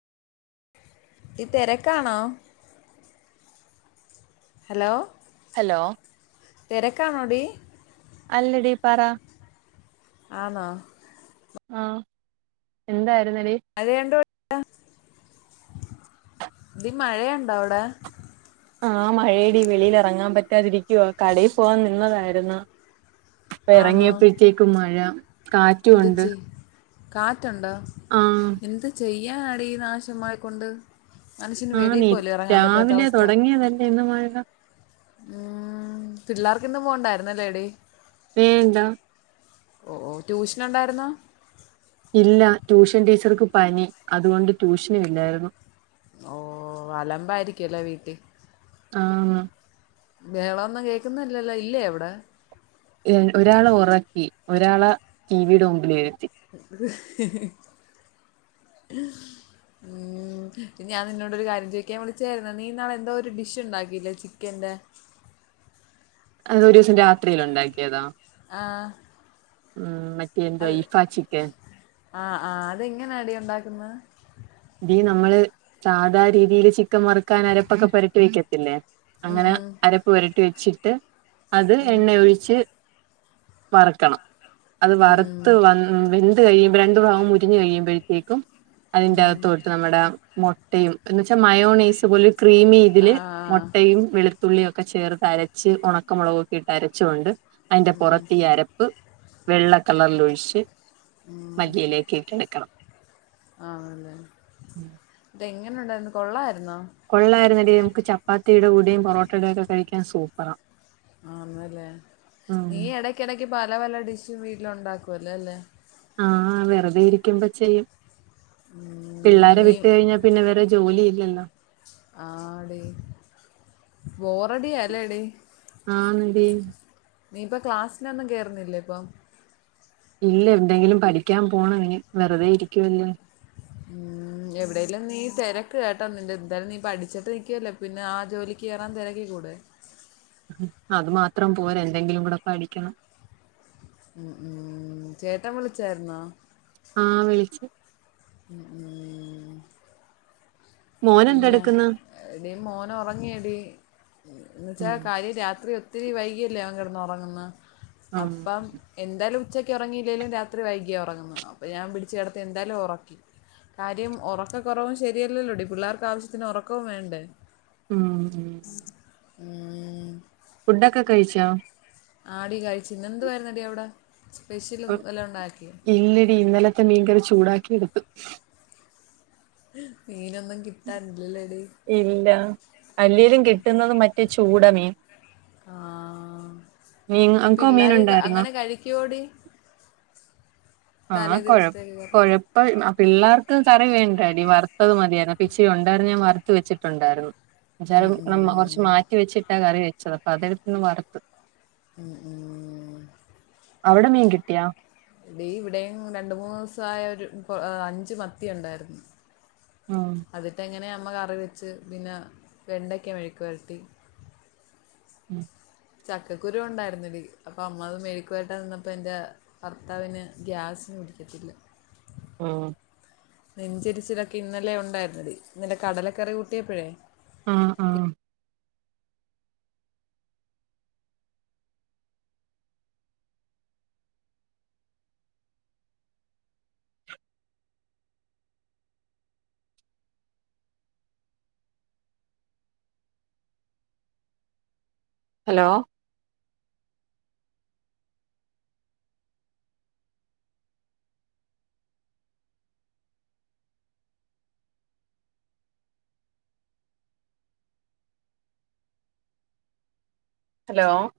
ഈ തിരക്കാണോ hello hello തെരക്കാണോടി അല്ലടി പറ ആന്നോ ആഹ് എന്തായി അത് രണ്ടും [inaudible] ഡി മഴയുണ്ടോ അവിടെ ആഹ് മഴയടി വെളിയിൽ എറങ്ങാൻ പറ്റാതിരിക്കുവാ കടയിൽ പോവാൻ നിന്നതായിരുന്ന് ഇപ്പ ആന്നോ ഇറങ്ങിയപ്പഴത്തേക്കും മഴ കാറ്റും ഒണ്ട് കാറ്റൊണ്ടോ എന്ത് ചെയ്യാനാടി ഈ നാശം മഴക്കൊണ്ട് ആഹ നീ രാവിലെ അവസ്ഥ തുടങ്ങിയതല്ലേ ഇന്ന് മഴ ഉം പിള്ളാർക്കിന്ന് പോവണ്ടായിരുന്ന് അല്ലേടി വേണ്ടാ ഓ ഓ ട്യൂഷൻ ഒണ്ടായിരുന്നോ ഇല്ല ട്യൂഷൻ ടീച്ചർക്ക് പനി അതുകൊണ്ട് ട്യൂഷൻ ഇല്ലായിരുന്നു ഓ അലമ്പായിരിക്കുവാല്ലോ വീട്ടി ആഹ് ബഹള ഒന്നും കേക്കുന്നില്ലല്ലോ ഇല്ലേ അവിടെ ഏഹ് ഒരാളെ ഒറക്കി ഒരാളെ ടിവിയുടെ മുമ്പിൽ ഇരുത്തി ഉം ഞാൻ നിന്നോടൊരു കാര്യം ചോദിക്കാൻ വിളിച്ചായായിരുന്ന് നീ ഇന്നാള് എന്തോ ഒരു ഡിഷ് ഉണ്ടാക്കിയില്ലേ ചിക്കൻ ന്റെ അത് ഒരു ദിവസം രാത്രിയിലുണ്ടാക്കിയതാ ആഹ് ഉം മറ്റ് അത് ആഹ് -ആഹ് അതെങ്ങനാടി ഒണ്ടാക്കുന്നെ ഡി നമ്മള് സാധാ രീതിയില് ചിക്കൻ വറുക്കാൻ അരപ്പൊക്കെ പൊരട്ടി വെക്കത്തില്ലേ ഉം, അങ്ങനെ അരപ്പ് പുരട്ടി വെച്ചിട്ട് അത് ഉം, എണ്ണ ഒഴിച്ച് വറക്കണം അത് ഉം, ഉം, വറുത്ത് ഉം, വന്ന് വെ ന്ത് കഴിയുമ്പം രണ്ടു ഭാഗം മൊരിഞ്ഞു കഴിയുമ്പോഴത്തേക്കും അതിന്റെ ഉം. അകത്തോട്ട് നമ്മടെ മൊട്ടയും എന്ന് വെച്ചാ മയോണൈസ് പോലെ ക്രീമി ആ ഇതില് ആ ആ. മൊട്ടയും വെളു ത്തുള്ളിയൊക്കെ ചേർത്ത് അരച്ച് ഒണക്കമൊളകൊക്കെ ഇട്ട് അരച്ച് കൊണ്ട് അതിന്റെ പൊറത്ത് ഈ അരപ്പ് വെള്ള കളറിലൊഴിച്ച് ഉം. മല്ലിയിലക്കിട്ട് എളക്കണം ആണല്ലേ ഉം എങ്ങനെ ഉണ്ടായിരുന്നു കൊള്ളാര് കൊള്ളായിരുന്നെഡി നമുക്ക് ചപ്പാത്തിയുടെ കൂടെയും പൊറോട്ടയുടൊക്കെ കഴിക്കാൻ സൂപ്പറാ ആന്നല്ലേ ഉം നീ എടക്കെടക്ക് പല പല ഡിഷും വീട്ടിലൊണ്ടാക്കുവല്ലൊ അല്ലെ ആ വെറുതെ ഇരിക്കുമ്പോ ചെയ്യും ഉം, പിള്ളാരെ നീ വിട്ട് കഴിഞ്ഞാ പിന്നെ വേറെ ജോലി ഇല്ലല്ലോ ആടി ബോറടിയ അല്ലേടി ആന്നടി നീ ഇപ്പ ക്ലാസ്സിനൊന്നും കേറുന്നില്ലേ ഇപ്പൊ ഇല്ല എന്തെങ്കിലും പഠിക്കാൻ പോണം ഇനി വെറുതെ ഇരിക്കുവല്ലേ ഉം എവിടേലും നീ തെരക്ക് കേട്ടോ നിന്റെ എന്തായാലും നീ പഠിച്ചിട്ടിരിക്കുവല്ലേ പിന്നെ ആ ജോലിക്ക് കേറാൻ തിരക്കിക്കൂടെ അത് മാത്രം പോരാ എന്തെങ്കിലുംകൂടെ പഠിക്കണം ഉം ഉം ചേട്ടൻ വിളിച്ചായിരുന്നോ ആഹ് വിളിച്ചു ഉം-ഉം പിന്നെ മോനെന്തെടുക്കുന്ന് എടി മോനൊറങ്ങിയെടീ എന്ന്വെച്ചാൽ ഉം കാര്യം രാത്രി ഒത്തിരി വൈകിയല്ലേ അവൻ കിടന്നൊറങ്ങുന്നേ ഉം അപ്പം എന്തലും ഉച്ചക്കൊറങ്ങിയില്ലേലും രാത്രി വൈകിയാണ് ഒറങ്ങുന്നത് അപ്പൊ ഞാൻ പിടിച്ച്കിടത്തി എന്തായാലും ഒറക്കി കാര്യം ഒറക്കക്കുറവും ശെരിയല്ലല്ലോടി പിള്ളേർക്കാവശ്യത്തിന് ഒറക്കവും വേണ്ടേ ഉം ഉം ഉം ഫുഡ്ഡൊക്കെ കഴിച്ചാ ആടി കഴിച്ചു ഇന്നെന്തുവായിരുന്നെടി അവിടെ സ്പെഷ്യൽ വല്ലതും ഉണ്ടാക്കിയോ ഇല്ലടി ഇന്നലത്തെ മീൻകറി ചൂടാക്കി എടുത്തു മീനൊന്നും കിട്ടാനില്ലല്ലേടി ഇല്ല അല്ലേലും കിട്ടുന്നത് മറ്റേ ചൂടമീൻ ആ മീൻ ഈ അനക്കോ പിള്ളേർ മീനുണ്ടായിരുന്നോ അങ്ങനെ കഴിക്കുവോടി ആഹ് തലേ കൊഴ ദിവസത്തേക്ക് കറി കൊഴപ്പം ആ പിള്ളേർക്ക് കറി വേണ്ടാടി വറുത്തത് മതിയായിരുന്നു അപ്പിച്ചിരി ഉണ്ടായിരുന്നു ഞാൻ വറുത്തു വെച്ചിട്ടുണ്ടായിരുന്നു ഉം എന്നച്ചാലും നമ്മ കുറച്ച് ഉം. മാറ്റിവെച്ചിട്ടാ കറിവെച്ചത് അപ്പൊ അതെടുത്തൊന്ന് വറുത്ത് മ്മ്-ഹ്മ്മ്‌ അവിടെ മീൻ കിട്ടിയാ ടീ ഇവിടെയെങ്ങും രണ്ട്മൂന്ന് ദിവസായൊരു അഞ്ച് മത്തിയുണ്ടായിരുന്നു ഉം അതിട്ട എങ്ങനെയാ അമ്മകറിവെച്ച് പിന്നെ വെണ്ടക്കമെഴ്ക്ക്വരട്ടി ഉം ചക്കക്കുരു ഉണ്ടായിരുന്നെടി അപ്പൊ അമ്മത് മെഴ്ക്ക്വരട്ടിയാക്കാൻനിന്നപ്പോ എന്റെ ഭർത്താവിന് ഗ്യാസ്സ് ന്പിടിക്കത്തില്ല ആഹ് നെഞ്ചെരിച്ചിലൊക്കെ ഇന്നലെ ഉണ്ടായിരുന്നെടി ഇന്നലെ കടലക്കറി കൂട്ടിയപ്പഴേ ആഹ്-ആഹ് ഹലോ ഹലോ